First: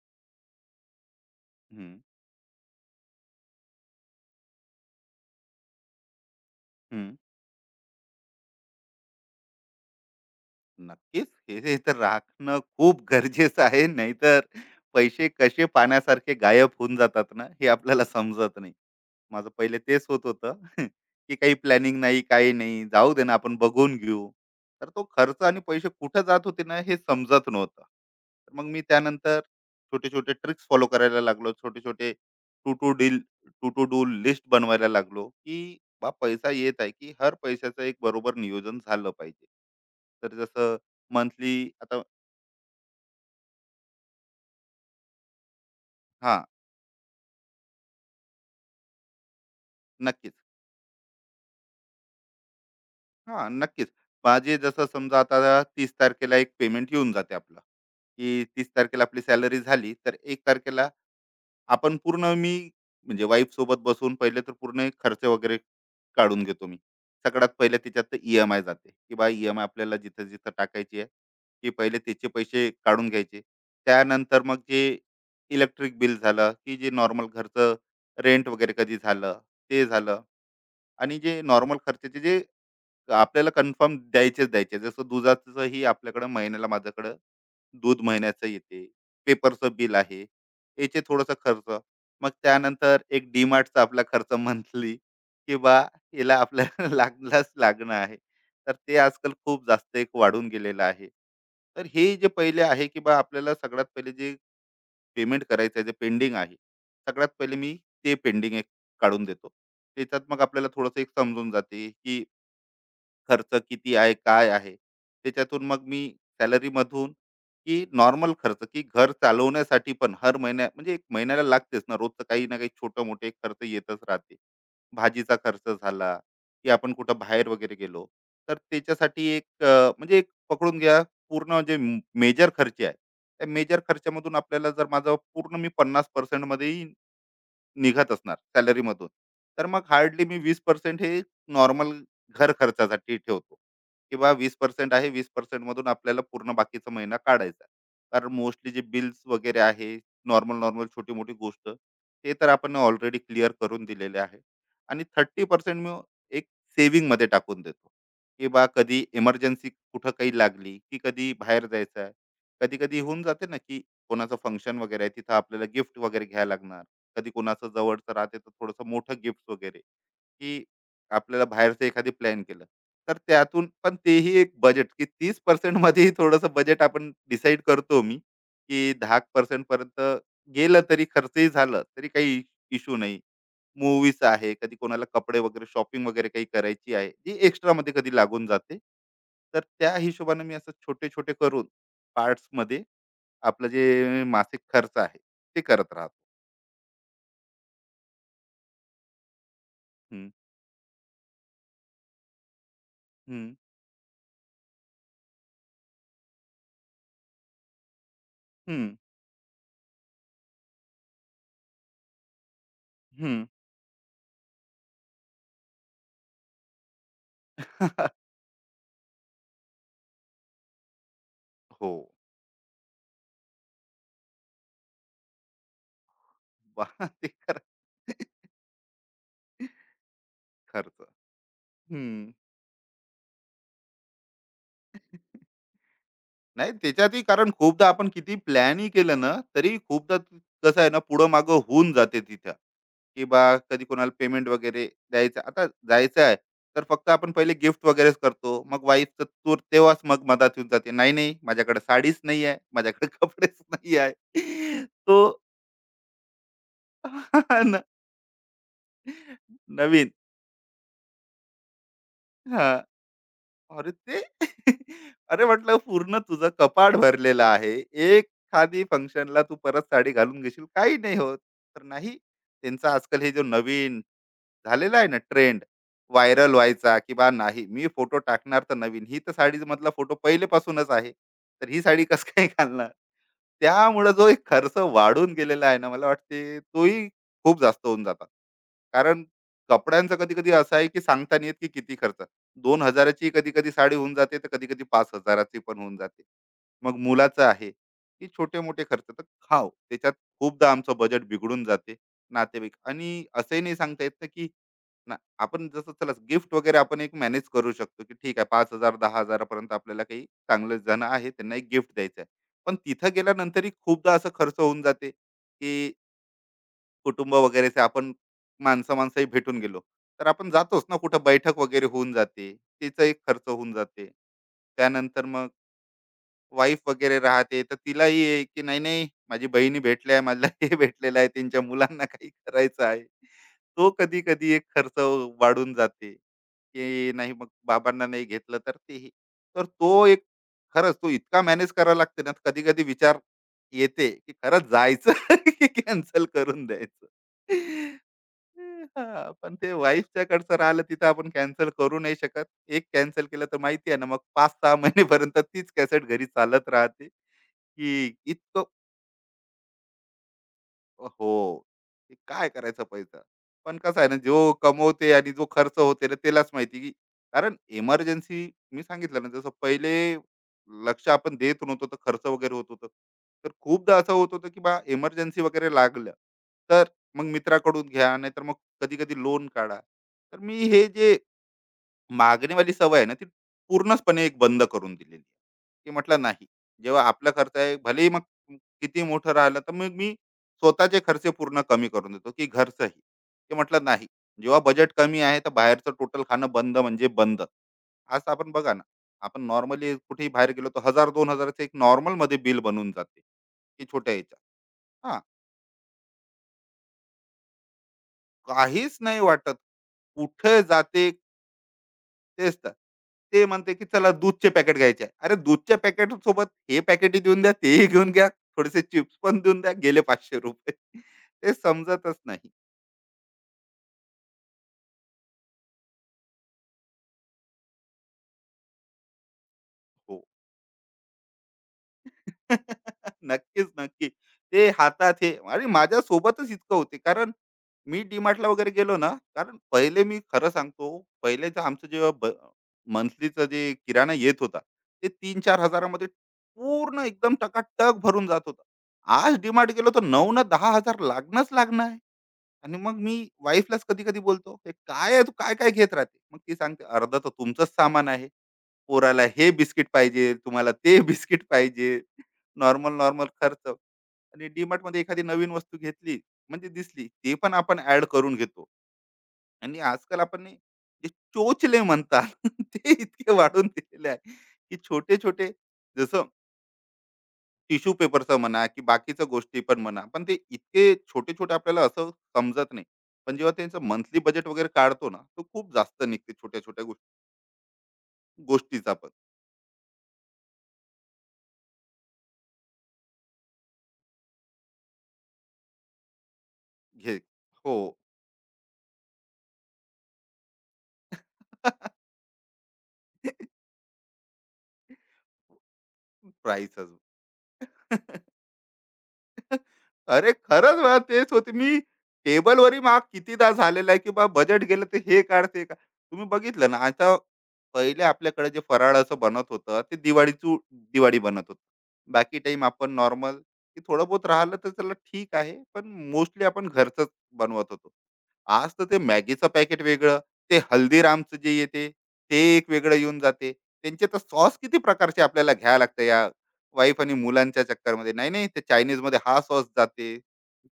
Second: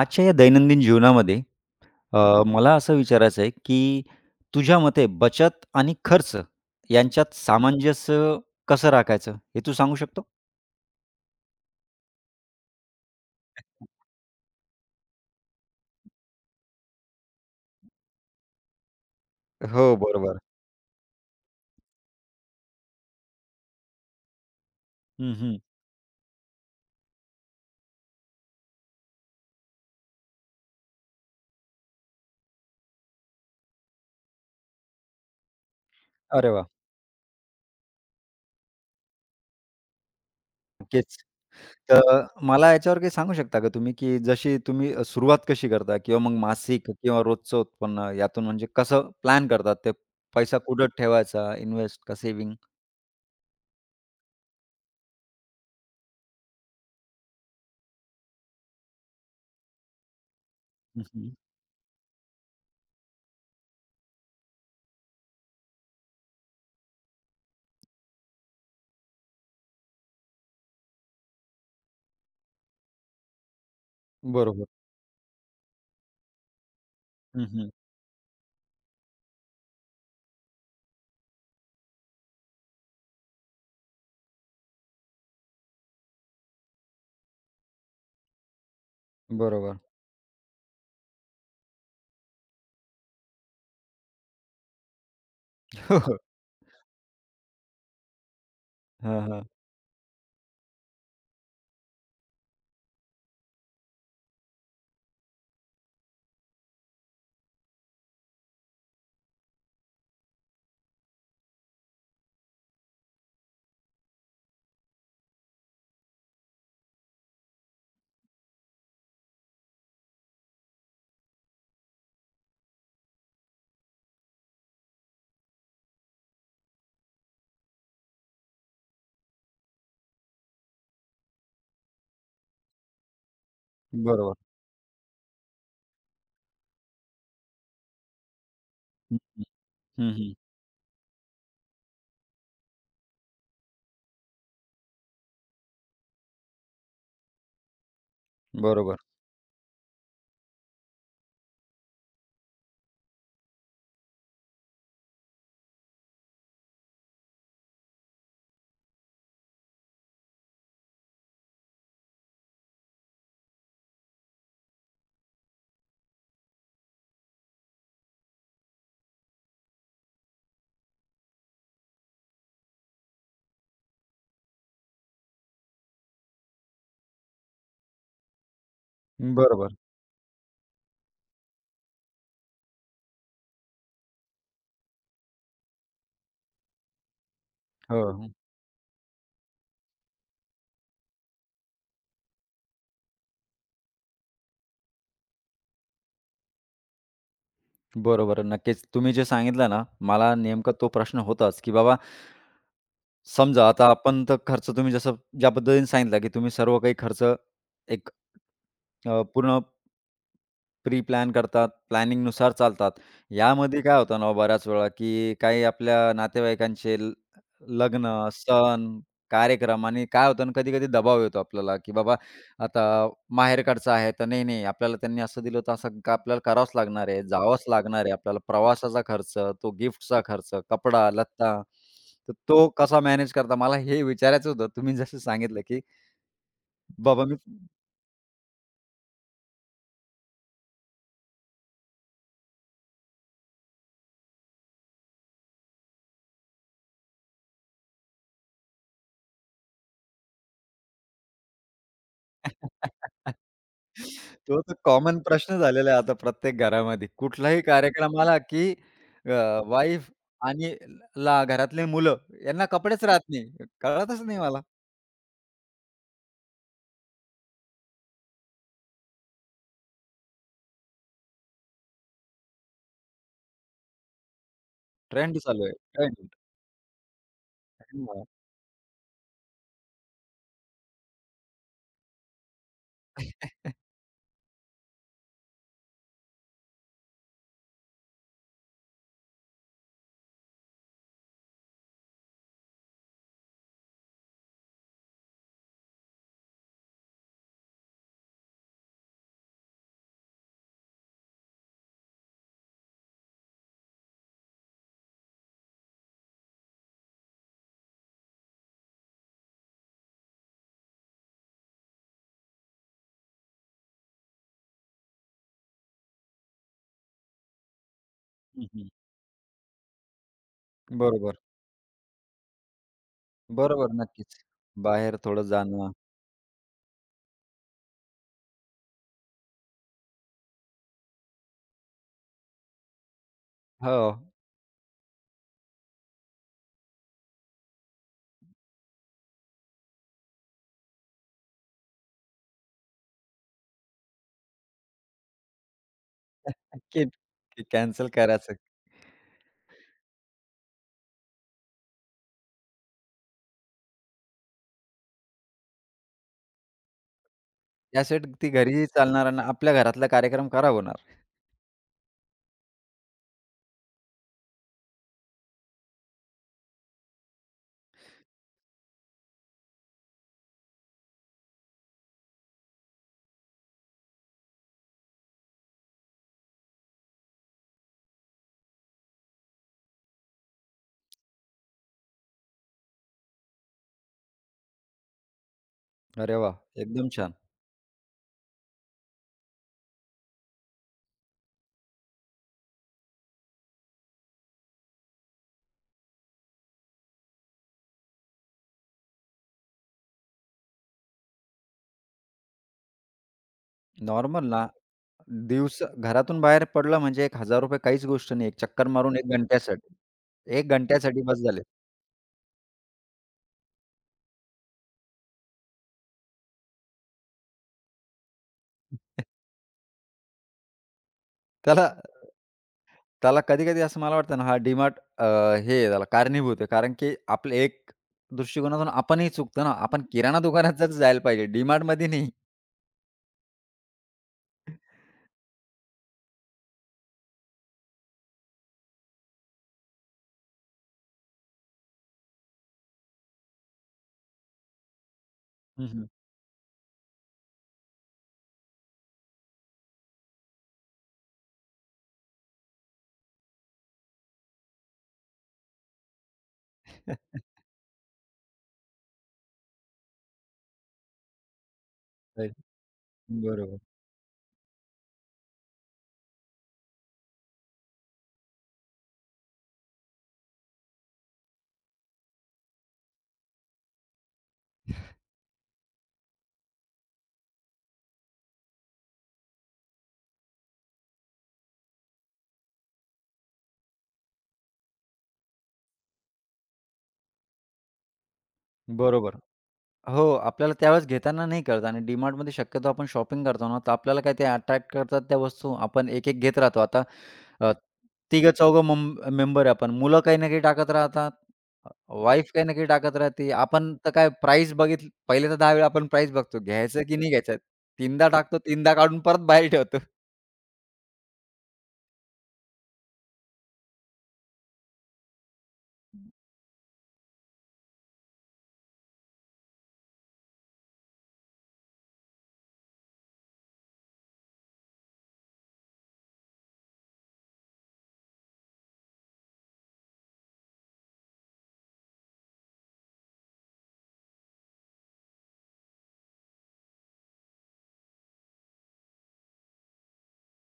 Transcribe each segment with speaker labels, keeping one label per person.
Speaker 1: आजच्या या दैनंदिन जीवनामध्ये
Speaker 2: हं,
Speaker 1: मला असं विचारायचं आहे, की तुझ्या मते बचत आणि खर्च
Speaker 2: हं.
Speaker 1: यांच्यात सामंजस्य कसं राखायचं, हे तू सांगू शकतो?
Speaker 2: नक्कीच. हे जे तर राखणं खूप गरजेचं आहे. नाहीतर पैसे कसे पाण्यासारखे गायब होऊन जातात ना, हे आपल्याला समजत नाही. माझं पहिले
Speaker 1: हो,
Speaker 2: तेच होत
Speaker 1: बरोबर.
Speaker 2: होतं. की काही प्लॅनिंग नाही, काही नाही. जाऊ दे ना, आपण बघून घेऊ. तर तो
Speaker 1: हं,
Speaker 2: खर्च
Speaker 1: हं.
Speaker 2: आणि पैसे कुठे जात होते ना, हे समजत नव्हतं. तर मग मी त्यानंतर छोटे-छोटे ट्रिक्स फॉलो करायला लागलो. छोटे-छोटे to to deal to to do list बनवायला लागलो, की बा पैसा
Speaker 1: अरे वाह!
Speaker 2: येत आहे, की हर पैशाचं एक बरोबर नियोजन झालं पाहिजे. तर जसं
Speaker 1: नक्कीच.
Speaker 2: मंथली आता
Speaker 1: तर मला याच्यावर काही सांगू शकता का तुम्ही, की जशी तुम्ही सुरुवात कशी करता किंवा मग
Speaker 2: हां,
Speaker 1: मासिक किंवा रोजचं उत्पन्न यातून म्हणजे कसं प्लॅन करतात ते?
Speaker 2: नक्कीच.
Speaker 1: पैसा कुठं ठेवायचा, इन्वेस्ट का सेव्हिंग?
Speaker 2: हां, नक्कीच. माझे जसं समजा आता 30 तारखेला एक पेमेंट येऊन जाते आपलं, की 30 तारखेला आपली सॅलरी झाली, तर 1 तारखेला
Speaker 1: हं, हं.
Speaker 2: आपण पूर्ण मी म्हणजे वाईफसोबत बसून पहिले तर पूर्ण खर्च वगैरे काढून घेतो मी. सगळ्यात पहिले तिच्यात तर ई-एम-आय जाते, की बा ई-एम-आय आपल्याला जिथं-जिथं टाकायची आहे, की पहिले त्याचे पैसे काढून घ्यायचे. त्यानंतर मग
Speaker 1: बरोबर.
Speaker 2: जे इलेक्ट्रिक बिल झालं, की जे नॉर्मल
Speaker 1: हं, हं.
Speaker 2: घरचं रेंट वगैरे कधी झालं, ते झालं आणि जे नॉर्मल खर्चाचे जे आपल्याला कन्फर्म द्यायचे. जसं दुधाचंही आपल्याकडं महिन्याला माझ्याकडं दूध महिन्याचं येते. पेपरचं
Speaker 1: बरोबर.
Speaker 2: बिल आहे. याचे थोडासा खर्च. मग त्यानंतर एक DMartचा आपला खर्च मंथली की बा
Speaker 1: हो, हो.
Speaker 2: हिला आपल्याला लागलाच लागणं आहे. तर ते
Speaker 1: हां,
Speaker 2: आजकाल
Speaker 1: हां.
Speaker 2: खूप जास्त एक वाढून गेलेलं आहे. तर हे जे पहिले आहे की बा आपल्याला सगळ्यात पहिले जे पेमेंट करायचं आहे, जे पेंडिंग आहे. सगळ्यात पहिले मी ते पेंडिंग एक काढून देतो. त्याच्यात मग आपल्याला थोडंसं एक समजून जाते की खर्च किती आहे, काय आहे? त्याच्यातून मग मी सॅलरी मधून की नॉर्मल खर्च, की घर चालवण्यासाठी पण हर महिन्या म्हणजे 1 महिन्याला लागतेच ना, रोजचं काही ना काही छोटे-मोठे खर्च येतच राहते. भाजीचा खर्च झाला, की आपण कुठं बाहेर वगैरे गेलो, तर त्याच्यासाठी एक म्हणजे एक पकडून घ्या पूर्ण जे मेजर खर्च आहे, त्या मेजर खर्चामधून
Speaker 1: बरोबर.
Speaker 2: आपल्याला जर माझा पूर्ण मी 50% मध्येही निघत असणार सॅलरीमधून,
Speaker 1: हं, हं.
Speaker 2: तर मग
Speaker 1: हं,
Speaker 2: हार्डली
Speaker 1: हं.
Speaker 2: मी 20% हे नॉर्मल घर खर्चासाठी ठेवतो. किंवा 20% मधून आपल्याला पूर्ण बाकीचा महिना काढायचा आहे. कारण मोस्टली जे
Speaker 1: बरोबर.
Speaker 2: बिल्स वगैरे आहे नॉर्मल नॉर्मल छोटी मोठी गोष्ट ते तर आपण ऑलरेडी क्लिअर करून दिलेले आहे आणि 30% मी एक सेव्हिंग मध्ये टाकून देतो की बा कधी इमर्जन्सी कुठं काही लागली की कधी बाहेर जायचं आहे कधी कधी होऊन जाते ना की कोणाचं फंक्शन वगैरे आहे तिथं आपल्याला गिफ्ट वगैरे घ्यायला लागणार कधी कोणाचं जवळचं राहते तर थोडंसं मोठं गिफ्ट वगैरे की आपल्याला बाहेरचं एखादी प्लॅन केलं तर त्यातून पण तेही एक बजेट की 30% मध्येही थोडंसं बजेट आपण डिसाईड करतो मी, की 10%
Speaker 1: बरोबर.
Speaker 2: पर्यंत गेलं तरी खर्चही झालं तरी काही इश्यू नाही. मूव्हीज आहे, कधी कोणाला कपडे वगैरे शॉपिंग वगैरे काही करायची आहे, जी एक्स्ट्रामध्ये
Speaker 1: हो,
Speaker 2: कधी
Speaker 1: हो.
Speaker 2: लागून जाते. तर त्या हिशोबाने मी असं छोटे-छोटे करून पार्ट्समध्ये आपलं जे मासिक खर्च आहे, ते करत राहतो.
Speaker 1: बरोबर. नक्कीच. तुम्ही जे सांगितलं ना,
Speaker 2: हं,
Speaker 1: मला नेमका तो प्रश्न होताच, की बाबा
Speaker 2: हं,
Speaker 1: समजा आता आपण तर खर्च तुम्ही जसं ज्या पद्धतीने सांगितलं, की तुम्ही सर्व काही खर्च एक
Speaker 2: हं,
Speaker 1: पूर्ण प्री प्लॅन करतात, प्लॅनिंगनुसार चालतात.
Speaker 2: हं.
Speaker 1: यामध्ये काय होतं ना हो बऱ्याच वेळा, की काही आपल्या नातेवाईकांचे लग्न, सण, कार्यक्रम आणि काय होतं ना कधी-कधी दबाव येतो आपल्याला, की
Speaker 2: हो.
Speaker 1: बाबा आता माहेरकडचं आहे तर नाही-नाही आपल्याला त्यांनी असं दिलं तर असं का आपल्याला करावंच
Speaker 2: वाह!
Speaker 1: लागणार आहे,
Speaker 2: ते खरं
Speaker 1: जावंच लागणार आहे आपल्याला. प्रवासाचा खर्च, तो गिफ्टचा खर्च,
Speaker 2: खर्च.
Speaker 1: कपडा, लत्ता, तर
Speaker 2: हं.
Speaker 1: तो कसा मॅनेज करता? मला हे विचारायचं होतं. तुम्ही जसं सांगितलं, की
Speaker 2: नाही त्याच्यातही
Speaker 1: बाबा मी
Speaker 2: कारण खूपदा आपण किती प्लॅनही केलं ना तरी खूपदा कसं आहे ना पुढं मागं होऊन जाते तिथं की बा कधी कोणाला पेमेंट वगैरे द्यायचं आता जायचं आहे तर फक्त आपण पहिले गिफ्ट वगैरेच करतो मग वाईफचं तूर तेव्हाच मग मदत येऊन जाते नाही नाही माझ्याकडे साडीच नाही आहे माझ्याकडे कपडेच नाही
Speaker 1: तो तर
Speaker 2: आहे
Speaker 1: कॉमन
Speaker 2: तो
Speaker 1: प्रश्न झालेला आहे आता प्रत्येक घरामध्ये. कुठलाही
Speaker 2: हा ना,
Speaker 1: कार्यक्रम आला, की अ,
Speaker 2: नवीन
Speaker 1: वाईफ आणि ला घरातले मुलं यांना
Speaker 2: हा
Speaker 1: कपडेच राहत नाही.
Speaker 2: अरे ते.
Speaker 1: कळतच नाही मला.
Speaker 2: अरे म्हटलं पूर्ण तुझं कपाट भरलेलं आहे. एखादी फंक्शनला तू परत साडी घालून घेशील, काही नाही होत. तर नाही, त्यांचा आजकाल हे जो नवीन झालेला आहे ना
Speaker 1: ट्रेंड
Speaker 2: ट्रेंड,
Speaker 1: चालू आहे. ट्रेंड.
Speaker 2: व्हायरल व्हायचा की बा नाही मी फोटो
Speaker 1: हां.
Speaker 2: टाकणार तर नवीन. ही तर साडीमधला फोटो पहिलेपासूनच आहे. तर ही साडी कसं काय घालणार? त्यामुळं जो एक खर्च वाढून गेलेला आहे ना, मला वाटते तोही खूप जास्त होऊन जातात. कारण कपड्यांचा कधी-कधी असा आहे की सांगता नाही येत की किती खर्च. दोन हजाराची कधी कधी साडी होऊन जाते तर कधी कधी पाच हजाराची पण होऊन जाते मग मुलाचं आहे की छोटे मोठे खर्च तर खाव त्याच्यात खूपदा आमचं बजेट बिघडून जाते नातेवाईक आणि असंही नाही सांगता येत ना की ना आपण जसं चला गिफ्ट वगैरे आपण एक मॅनेज करू शकतो की ठीक आहे पाच हजार दहा हजारापर्यंत आपल्याला काही चांगले जण आहे त्यांना एक गिफ्ट द्यायचं आहे पण तिथं गेल्यानंतरही खूपदा असं खर्च होऊन जाते की कुटुंब वगैरेचे आपण
Speaker 1: हं, हं.
Speaker 2: माणसं माणसंही भेटून गेलो तर आपण जातोच ना कुठं
Speaker 1: बरोबर.
Speaker 2: बैठक वगैरे होऊन जाते तिचा एक खर्च होऊन
Speaker 1: बरोबर.
Speaker 2: जाते
Speaker 1: नक्कीच. बाहेर
Speaker 2: त्यानंतर
Speaker 1: थोडं
Speaker 2: मग
Speaker 1: जाणं.
Speaker 2: वाईफ वगैरे राहते तर तिलाही आहे की नाही नाही माझी बहिणी भेटल्या आहे मला हे भेटलेलं आहे त्यांच्या मुलांना काही करायचं आहे तो
Speaker 1: हो.
Speaker 2: कधी कधी एक खर्च वाढून जाते की नाही मग बाबांना नाही घेतलं तर तेही तर तो एक खरंच तो इतका मॅनेज करावा लागते ना कधी कधी विचार येते की खरंच जायचं की कॅन्सल करून द्यायचं.
Speaker 1: की कॅन्सल करायचं.
Speaker 2: हा, पण ते वाईफच्या कडचं राहिलं तिथं आपण कॅन्सल करू नाही शकत एक कॅन्सल केलं तर माहिती आहे ना मग पाच सहा महिनेपर्यंत तीच कॅसेट घरी चालत राहते की
Speaker 1: त्यासाठी ती
Speaker 2: इतकं
Speaker 1: घरीही चालणार आणि आपल्या घरातला कार्यक्रम खराब होणार.
Speaker 2: हो. ते काय करायचा पैसा? पण कसं आहे ना, जो कमवते आणि जो खर्च होते ना, त्यालाच माहिती, की कारण इमर्जन्सी मी सांगितलं ना, जसं पहिले लक्ष आपण देत नव्हतो, तर खर्च वगैरे होत होतं. तर खूपदा असं होत होतं, की बा इमर्जन्सी वगैरे लागलं, तर मग मित्राकडून घ्या, नाहीतर मग कधी-कधी लोन काढा. तर मी हे जे मागणीवाली सवय आहे ना, ती पूर्णचपणे एक बंद करून दिलेली आहे. की म्हटलं
Speaker 1: अरे
Speaker 2: नाही,
Speaker 1: वाह!
Speaker 2: जेव्हा
Speaker 1: एकदम
Speaker 2: आपला
Speaker 1: छान.
Speaker 2: खर्च आहे भलेही मग किती मोठं राहिलं, तर मग मी स्वतःचे खर्च पूर्ण कमी करून देतो, की घरचंही. ते म्हटलं नाही, जेव्हा बजेट कमी आहे, तर बाहेरचं टोटल खाणं बंद म्हणजे बंद. आज आपण बघा ना, आपण नॉर्मली कुठेही बाहेर गेलो, तर 1000-2000 चं एक नॉर्मलमध्ये बिल बनून जाते, की छोट्या ह्याच्या.
Speaker 1: नॉर्मल ना
Speaker 2: हां,
Speaker 1: दिवस घरातून बाहेर पडलं म्हणजे एक ₹1000 काहीच गोष्ट नाही. एक चक्कर
Speaker 2: काहीच
Speaker 1: मारून
Speaker 2: नाही
Speaker 1: 1
Speaker 2: वाटत.
Speaker 1: घंट्यासाठी.
Speaker 2: कुठे
Speaker 1: एक
Speaker 2: जाते,
Speaker 1: घंट्यासाठी बस झाले.
Speaker 2: तेच तर. ते म्हणते की चला दूधचे पॅकेट घ्यायचे आहे. अरे दूधच्या पॅकेट सोबत हे पॅकेटही देऊन द्या, तेही घेऊन घ्या. थोडेसे चिप्स पण देऊन द्या. गेले ₹500. ते
Speaker 1: त्याला
Speaker 2: समजतच नाही.
Speaker 1: त्याला कधी-कधी असं मला वाटतं ना, हा डी हे आहे त्याला कारणीभूत आहे. कारण की आपलं एक दृष्टिकोनातून आपणही चुकतो ना. आपण
Speaker 2: हो.
Speaker 1: किराणा दुकानात जर जायला पाहिजे, डी-मार्टमध्ये नाही.
Speaker 2: नक्कीच, नक्की. ते हातात हे आणि माझ्यासोबतच इतकं होते. कारण मी डी-मार्टला वगैरे गेलो ना, कारण पहिले मी खरं सांगतो, पहिलेचं आमचं जेव्हा मंथलीचं जे किराणा येत होता, ते 3-4 मध्ये
Speaker 1: हं,
Speaker 2: पूर्ण एकदम टकाटक भरून जात होतं. आज गेलो तर 9,000-10,000 लागणंच लागणं आहे. आणि मग मी वाईफलाच कधी-कधी बोलतो, "हे काय आहे, तू काय-काय घेत राहते?" मग ती सांगते, "अर्ध तर तुमचंच सामान आहे." पोराला हे बिस्किट पाहिजे, तुम्हाला ते बिस्किट पाहिजे. नॉर्मल, नॉर्मल खर्च
Speaker 1: बरोबर.
Speaker 2: आणि DMartमध्ये एखादी नवीन वस्तू घेतली, म्हणजे दिसली, ते पण आपण ॲड करून घेतो आणि आजकाल आपण नाही, जे चोचले म्हणतात ते इतके वाढून दिलेले आहे, की छोटे-छोटे जसं टिश्यू पेपरचं म्हणा, की बाकीच्या गोष्टी पण म्हणा, पण ते इतके छोटे-छोटे आपल्याला असं समजत नाही. पण जेव्हा त्यांचं मंथली बजेट वगैरे काढतो ना, तो खूप जास्त निघते छोट्या-छोट्या गोष्टीचा पण.
Speaker 1: बरोबर. हो, आपल्याला त्यावेळेस घेताना नाही कळत आणि DMartमध्ये शक्यतो आपण शॉपिंग करतो ना, तर आपल्याला काय ते अट्रॅक्ट करतात त्या वस्तू. आपण एक-एक घेत राहतो. आता
Speaker 2: घे
Speaker 1: अ,
Speaker 2: हो.
Speaker 1: तिघं-चौघं मेंबर आहे आपण. मुलं काही ना काही टाकत राहतात. वाईफ काही ना काही टाकत राहते. आपण तर काय प्राईस बघितली पहिले तर 10 वेळा आपण प्राईस बघतो.
Speaker 2: प्राईसच.
Speaker 1: घ्यायचं की नाही घ्यायचं. तीनदा टाकतो, तीनदा काढून परत बाहेर ठेवतो.
Speaker 2: अरे खरंच बा तेच होते. मी टेबलवरही माग कितीदा झालेला आहे, की बा बजेट गेलं ते हे काढ, ते काढ. तुम्ही बघितलं ना आता पहिले आपल्याकडे जे फराळाचं बनत होतं, ते दिवाळी बनत होतं. बाकी टाइम आपण नॉर्मल, की थोडं बहुत राहिलं तर चला ठीक आहे. पण मोस्टली आपण घरचंच बनवत होतो. आज तर ते मॅगीचं पॅकेट वेगळं, ते हल्दीरामचं जे येते, ते एक वेगळं येऊन जाते. त्यांचे तर सॉस किती प्रकारचे आपल्याला घ्यावे लागते या वाईफ आणि मुलांच्या चक्करमध्ये. नाही, नाही, ते चायनीजमध्ये हा सॉस जाते,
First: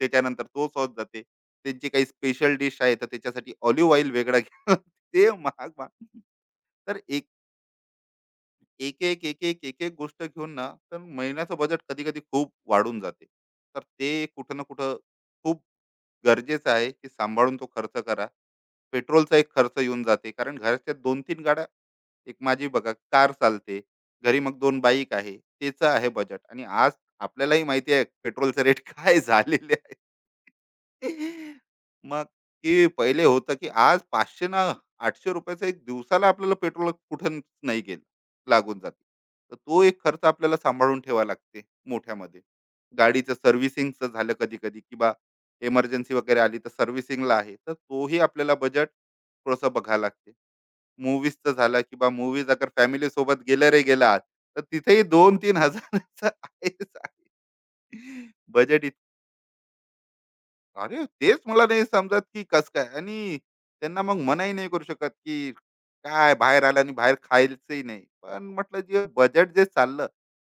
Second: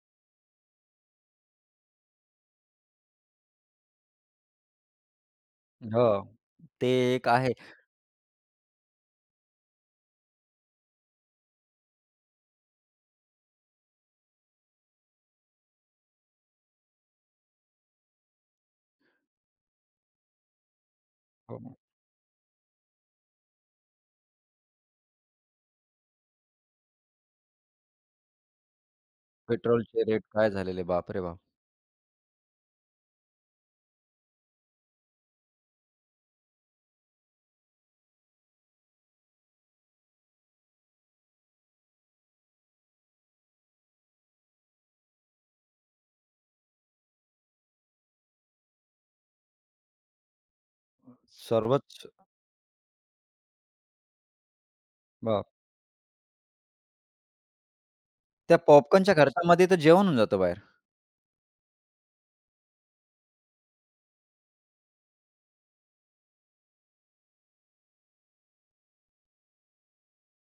Speaker 2: त्याच्यानंतर तो सॉस जाते. त्यांची काही स्पेशल डिश आहे, तर त्याच्यासाठी ऑलिव्ह ऑइल वेगळं घ्यावं. ते महाग-महाग.
Speaker 1: हो. ते
Speaker 2: तर एक
Speaker 1: एक आहे.
Speaker 2: एक-एक, एक-एक, एक-एक गोष्ट घेऊन ना, तर महिन्याचं बजेट कधी-कधी खूप वाढून जाते. तर ते कुठं ना कुठं खूप गरजेचं आहे, की सांभाळून तो खर्च करा. पेट्रोलचा एक खर्च येऊन जाते कारण घरच्या दोन 3 गाड्या
Speaker 1: हो
Speaker 2: एक माझी बघा कार चालते. घरी मग दोन बाईक आहे. त्याचं आहे बजेट आणि आज आपल्यालाही माहिती आहे पेट्रोलचे रेट काय झालेले आहे.
Speaker 1: पेट्रोलचे रेट काय झालेले, बापरे बाप!
Speaker 2: मग ते पहिले होतं, की आज 500 ना ₹800 चा एक दिवसाला आपल्याला पेट्रोल कुठून नाही गेलं, लागून जाते. तर तो एक खर्च आपल्याला सांभाळून ठेवावा लागते मोठ्यामध्ये. गाडीचं सर्व्हिसिंगचं झालं कधी-कधी की इमर्जन्सी वगैरे आली तर सर्व्हिसिंगला आहे तर तोही आपल्याला बजेट थोडंसं बघावं लागते. मूव्हीजचं झालं की
Speaker 1: सर्वच
Speaker 2: बा मूव्हीज अगर फॅमिली सोबत गेले रे गेलात तर तिथेही
Speaker 1: बाप!
Speaker 2: 2-3000 चं आहेच आहे.
Speaker 1: त्या
Speaker 2: बजेट
Speaker 1: पॉपकॉर्नच्या खर्चामध्ये तर जेवण होऊन जातं बाहेर.
Speaker 2: अरे, तेच मला नाही समजत की कसं काय? आणि त्यांना मग मनाही नाही करू शकत की काय बाहेर आलं आणि बाहेर खायचंही नाही. पण म्हटलं जे बजेट जे चाललं,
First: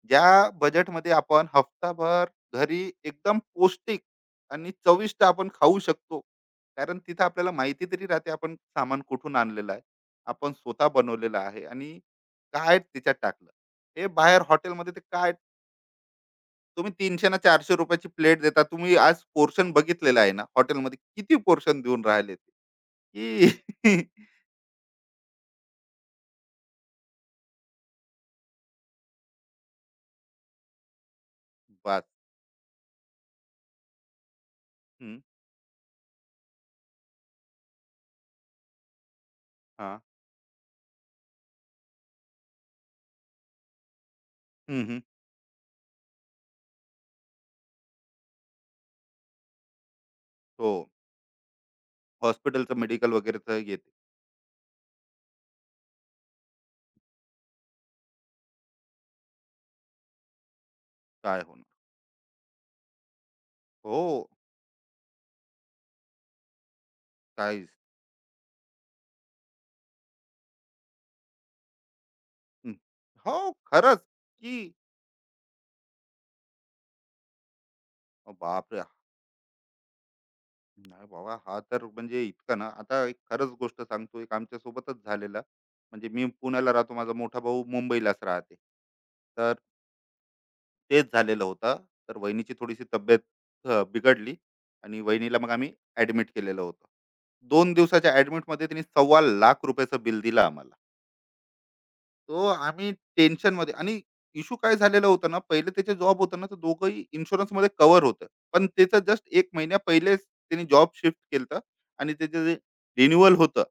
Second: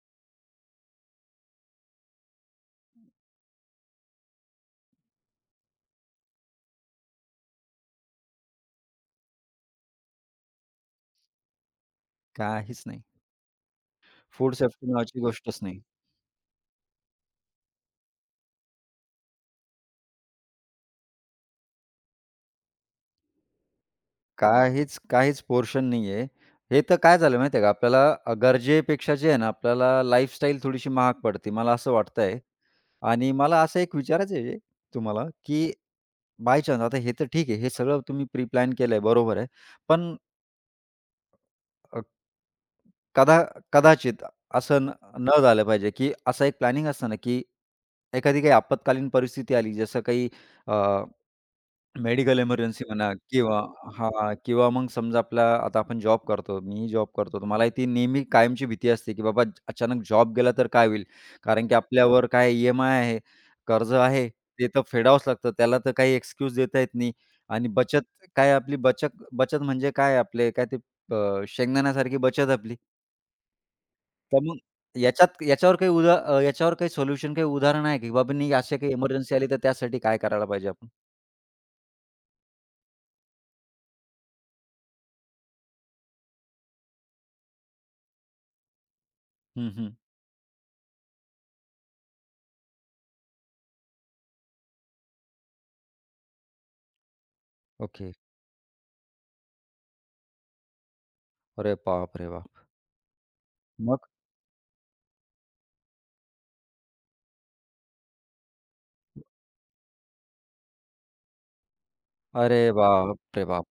Speaker 2: ज्या बजेटमध्ये आपण हफ्ताभर घरी एकदम पौष्टिक आणि चविष्ट आपण खाऊ शकतो. कारण तिथं आपल्याला माहिती तरी राहते आपण सामान कुठून आणलेलं आहे. आपण स्वतः बनवलेलं आहे आणि काय
Speaker 1: काहीच नाही.
Speaker 2: त्याच्यात टाकलं. हे बाहेर
Speaker 1: फूड सेफ्टी
Speaker 2: हॉटेलमध्ये ते
Speaker 1: नावाची
Speaker 2: काय
Speaker 1: गोष्टच नाही.
Speaker 2: तुम्ही 300 ना ₹400 ची प्लेट देता. तुम्ही आज पोर्शन बघितलेला आहे ना हॉटेलमध्ये किती पोर्शन देऊन राहिले ते, की.
Speaker 1: काहीच, काहीच पोर्शन नाही आहे. हे तर काय झालं माहिती आहे का, आपल्याला गरजेपेक्षा जे आहे ना, आपल्याला लाईफस्टाईल थोडीशी महाग पडते, मला असं
Speaker 2: बास.
Speaker 1: वाटतंय. आणि मला असं एक विचारायचं आहे
Speaker 2: हं,
Speaker 1: तुम्हाला, की बाय चान्स आता हे तर ठीक आहे, हे सगळं तुम्ही प्री प्लॅन केलंय, बरोबर आहे.
Speaker 2: हां.
Speaker 1: पण अ, कदा कदाचित असं
Speaker 2: हं,
Speaker 1: न
Speaker 2: हं.
Speaker 1: न झालं पाहिजे, की असं एक प्लॅनिंग असतं ना, की एखादी काही आपत्कालीन परिस्थिती आली, जसं काही
Speaker 2: हो.
Speaker 1: मेडिकल
Speaker 2: हॉस्पिटलचं,
Speaker 1: इमर्जन्सी म्हणा
Speaker 2: मेडिकल
Speaker 1: किंवा
Speaker 2: वगैरेचं येते.
Speaker 1: हां, किंवा मग समजा आपला आता आपण जॉब करतो, मीही जॉब करतो, तर मला ती नेहमी कायमची भीती असते, की बाबा अचानक जॉब गेला तर काय होईल?
Speaker 2: काय होणार?
Speaker 1: कारण की आपल्यावर काय ई-एम-आय आहे, कर्ज
Speaker 2: हो,
Speaker 1: आहे, ते तर फेडावंच लागतं. त्याला तर काही एक्सक्यूज देता येत नाही आणि
Speaker 2: काहीच.
Speaker 1: बचत काय आपली बचत बचत म्हणजे काय आपले काय ते शेंगदाण्यासारखी बचत
Speaker 2: हं.
Speaker 1: आपली.
Speaker 2: हो, खरंच,
Speaker 1: तर
Speaker 2: की
Speaker 1: मग याच्यावर काही याच्यावर काही सोल्युशन काही उदाहरण आहे की बाबा नाही अशी
Speaker 2: बापरे!
Speaker 1: काही इमर्जन्सी आली तर त्यासाठी काय करायला पाहिजे आपण?
Speaker 2: नाही बाबा, हा तर म्हणजे इतका ना आता एक खरंच गोष्ट सांगतो, एक आमच्यासोबतच झालेलं. म्हणजे मी पुण्याला राहतो, माझा मोठा भाऊ मुंबईलाच राहते. तर
Speaker 1: हं, हं.
Speaker 2: तेच झालेलं होतं. तर वहिनीची थोडीशी तब्येत बिघडली आणि वहिनीला मग आम्ही ॲडमिट केलेलं होतं. 2 दिवसाच्या
Speaker 1: ओके.
Speaker 2: ॲडमिटमध्ये त्यांनी ₹1,25,00,000 बिल दिलं आम्हाला.
Speaker 1: अरे बाप रे
Speaker 2: तो
Speaker 1: बाप!
Speaker 2: आम्ही टेन्शनमध्ये आणि
Speaker 1: मग?
Speaker 2: इश्यू काय झालेला होता ना, पहिले त्याचे जॉब होतं ना, तर दोघंही इन्शुरन्समध्ये कव्हर होतं. पण त्याचं जस्ट 1 महिन्या पहिलेच त्यांनी जॉब शिफ्ट केलं आणि त्याचं जे
Speaker 1: अरे बाप
Speaker 2: रिन्युअल
Speaker 1: रे
Speaker 2: होतं
Speaker 1: बाप!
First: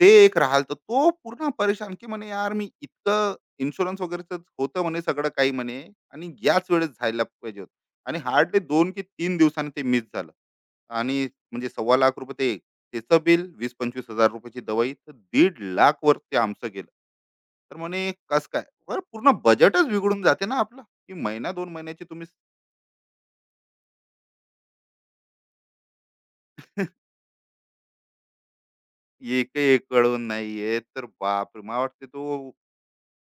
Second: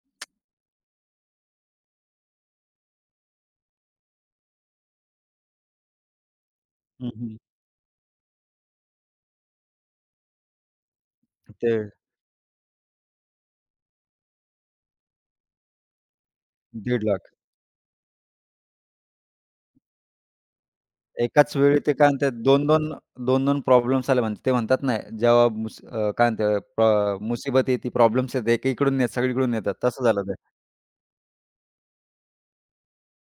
Speaker 2: ते एक राहिलं, तर तो पूर्ण परेशान, की म्हणे यार मी इतकं इन्शुरन्स वगैरेचं होतं म्हणे सगळं काही म्हणे आणि याच वेळेस
Speaker 1: हं,
Speaker 2: झायला
Speaker 1: हं.
Speaker 2: पाहिजे होतं. आणि हार्डली दोन की तीन दिवसांनी ते मिस झालं आणि म्हणजे
Speaker 1: ते
Speaker 2: ₹1,25,000 ते त्याचं बिल, 20-25,000 रुपयाची दवाई, तर 1,50,000 वर ते आमचं गेलं. तर
Speaker 1: 1,50,000
Speaker 2: म्हणे कसं काय? बरं पूर्ण बजेटच बिघडून जाते ना आपलं, की महिना
Speaker 1: एकाच
Speaker 2: 2
Speaker 1: वेळी ते
Speaker 2: महिन्याची
Speaker 1: काय
Speaker 2: तुम्ही.
Speaker 1: म्हणतात 2-2 2-2 प्रॉब्लेम्स आले म्हणतात. ते म्हणतात ना जेव्हा काय म्हणतात मुसीबत येते, प्रॉब्लेम्स येते, एकीकडून येत सगळीकडून येतात.
Speaker 2: हे
Speaker 1: तसं
Speaker 2: कळून
Speaker 1: झालं ते.
Speaker 2: नाही येत, तर बापरे! मला वाटते तो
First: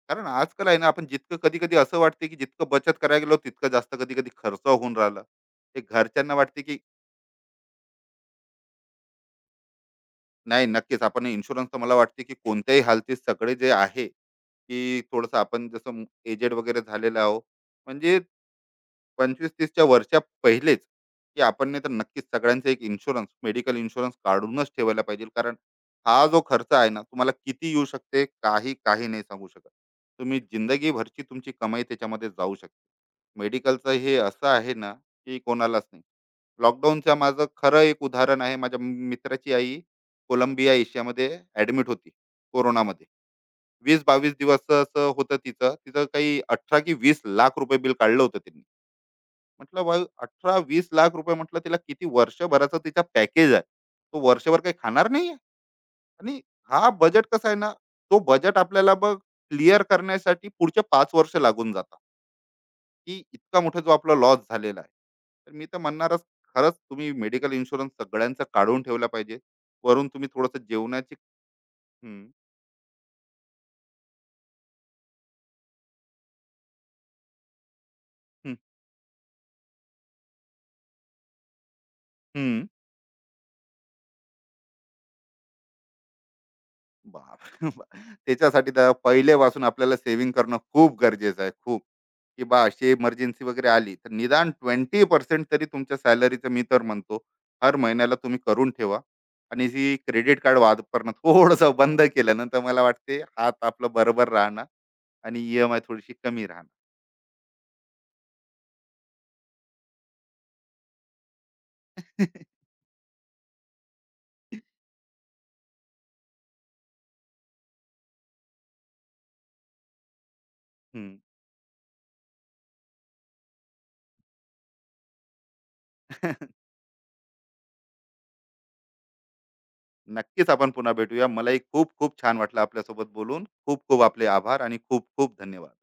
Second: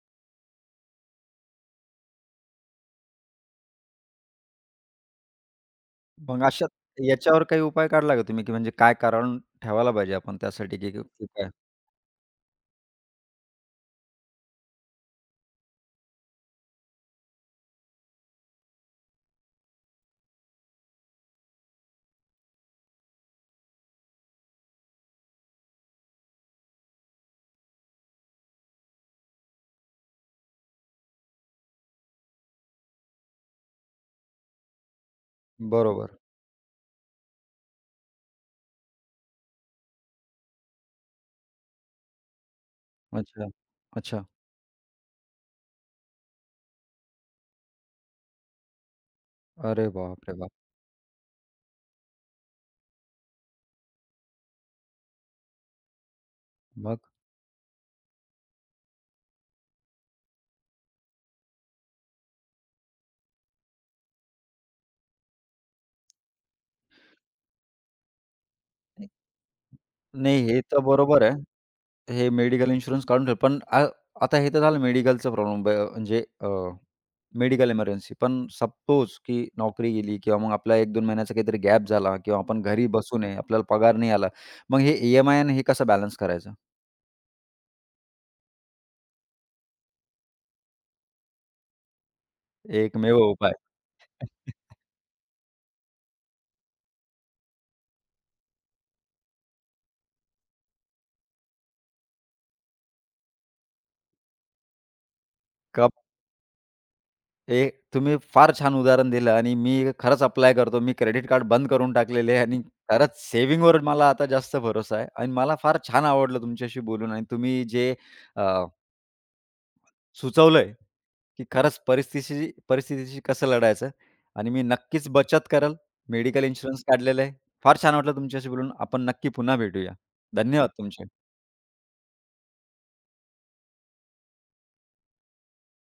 Speaker 2: कारण आजकाल आहे ना आपण जितकं कधी कधी असं वाटते की जितकं बचत करायला गेलो तितकं जास्त कधी कधी खर्च होऊन राहिला ते घरच्यांना
Speaker 1: मग
Speaker 2: वाटते
Speaker 1: अशा
Speaker 2: की
Speaker 1: याच्यावर काही उपाय काढला का तुम्ही, की म्हणजे काय कारण ठेवायला पाहिजे आपण
Speaker 2: नाही
Speaker 1: त्यासाठी, की
Speaker 2: नक्कीच आपण
Speaker 1: की काय?
Speaker 2: इन्शुरन्स तर मला वाटते की कोणत्याही हालतीत सगळे जे आहे की थोडंसं आपण जसं एजेड वगैरे झालेलं आहो म्हणजे पंचवीस तीसच्या वरच्या पहिलेच की आपण नाही तर नक्कीच सगळ्यांचा एक इन्शुरन्स मेडिकल इन्शुरन्स काढूनच ठेवायला पाहिजे कारण हा जो खर्च आहे ना तुम्हाला किती येऊ शकते काही काही नाही सांगू शकत तुम्ही जिंदगीभरची तुमची कमाई त्याच्यामध्ये जाऊ शकते मेडिकलचं हे असं आहे ना, की कोणालाच नाही.
Speaker 1: बरोबर.
Speaker 2: लॉकडाऊनचं माझं खरं एक उदाहरण आहे. माझ्या मित्राची आई कोलंबिया एशियामध्ये ॲडमिट होती कोरोनामध्ये.
Speaker 1: अच्छा. अच्छा.
Speaker 2: 20-22 दिवसाचं होतं तिचं. तिचं काही 18 की ₹20,00,000 बिल काढलं होतं त्यांनी. म्हटलं
Speaker 1: अरे
Speaker 2: भाऊ
Speaker 1: बाप रे बाप!
Speaker 2: ₹18,00,000-20,00,000 म्हटलं तिला किती वर्षभराचा तिचा पॅकेज आहे. तो वर्षभर काही खाणार नाहीये आणि हा
Speaker 1: मग?
Speaker 2: बजेट कसा आहे ना, तो बजेट आपल्याला मग क्लिअर करण्यासाठी पुढचे 5 वर्ष लागून जातात, की इतका मोठा जो आपला लॉस झालेला आहे. तर मी तर म्हणणारच खरंच तुम्ही मेडिकल इन्शुरन्स सगळ्यांचा काढून ठेवला पाहिजे. वरून तुम्ही
Speaker 1: नाही, हे
Speaker 2: थोडंसं
Speaker 1: तर
Speaker 2: जेवणाची
Speaker 1: बरोबर आहे.
Speaker 2: हं,
Speaker 1: हे मेडिकल इन्शुरन्स काढून ठेवलं. पण आता हे तर झालं मेडिकलचा प्रॉब्लेम म्हणजे मेडिकल इमर्जन्सी. पण
Speaker 2: हं,
Speaker 1: सपोज की नोकरी गेली किंवा मग आपला 1-2 महिन्याचा काहीतरी गॅप झाला किंवा आपण
Speaker 2: हं.
Speaker 1: घरी बसू नये, आपल्याला पगार नाही आला. मग हे ई-एम-आय आणि हे कसं बॅलन्स करायचं?
Speaker 2: बापरे बाप! बा- त्याच्यासाठी तर पहिलेपासून आपल्याला सेव्हिंग करणं खूप गरजेचं आहे खूप. की बा अशी
Speaker 1: एकमेव
Speaker 2: इमर्जन्सी
Speaker 1: उपाय.
Speaker 2: वगैरे आली तर निदान 20% तरी तुमच्या सॅलरीचं मी तर म्हणतो हर महिन्याला तुम्ही करून ठेवा. आणि जी क्रेडिट कार्ड वापरणं थोडंसं बंद केलं ना, तर मला वाटते हात आपलं बरोबर राहणार आणि ई-एम-आय
Speaker 1: कप
Speaker 2: थोडीशी कमी राहणार.
Speaker 1: हे तुम्ही फार छान उदाहरण दिलं आणि मी खरंच अप्लाय करतो. मी क्रेडिट कार्ड बंद करून टाकलेले आहे आणि खरंच सेव्हिंगवर मला आता जास्त भरोसा आहे आणि मला फार छान आवडलं तुमच्याशी बोलून आणि तुम्ही जे अ, सुचवलंय
Speaker 2: हं.
Speaker 1: की खरंच परिस्थितीशी परिस्थितीशी कसं लढायचं आणि मी नक्कीच बचत करेल. मेडिकल इन्शुरन्स काढलेला आहे. फार छान वाटलं तुमच्याशी बोलून. आपण नक्की पुन्हा भेटूया.
Speaker 2: नक्कीच
Speaker 1: धन्यवाद
Speaker 2: आपण पुन्हा
Speaker 1: तुमचे.
Speaker 2: भेटूया मलाही खूप खूप छान वाटलं आपल्यासोबत बोलून खूप खूप आपले आभार आणि खूप खूप धन्यवाद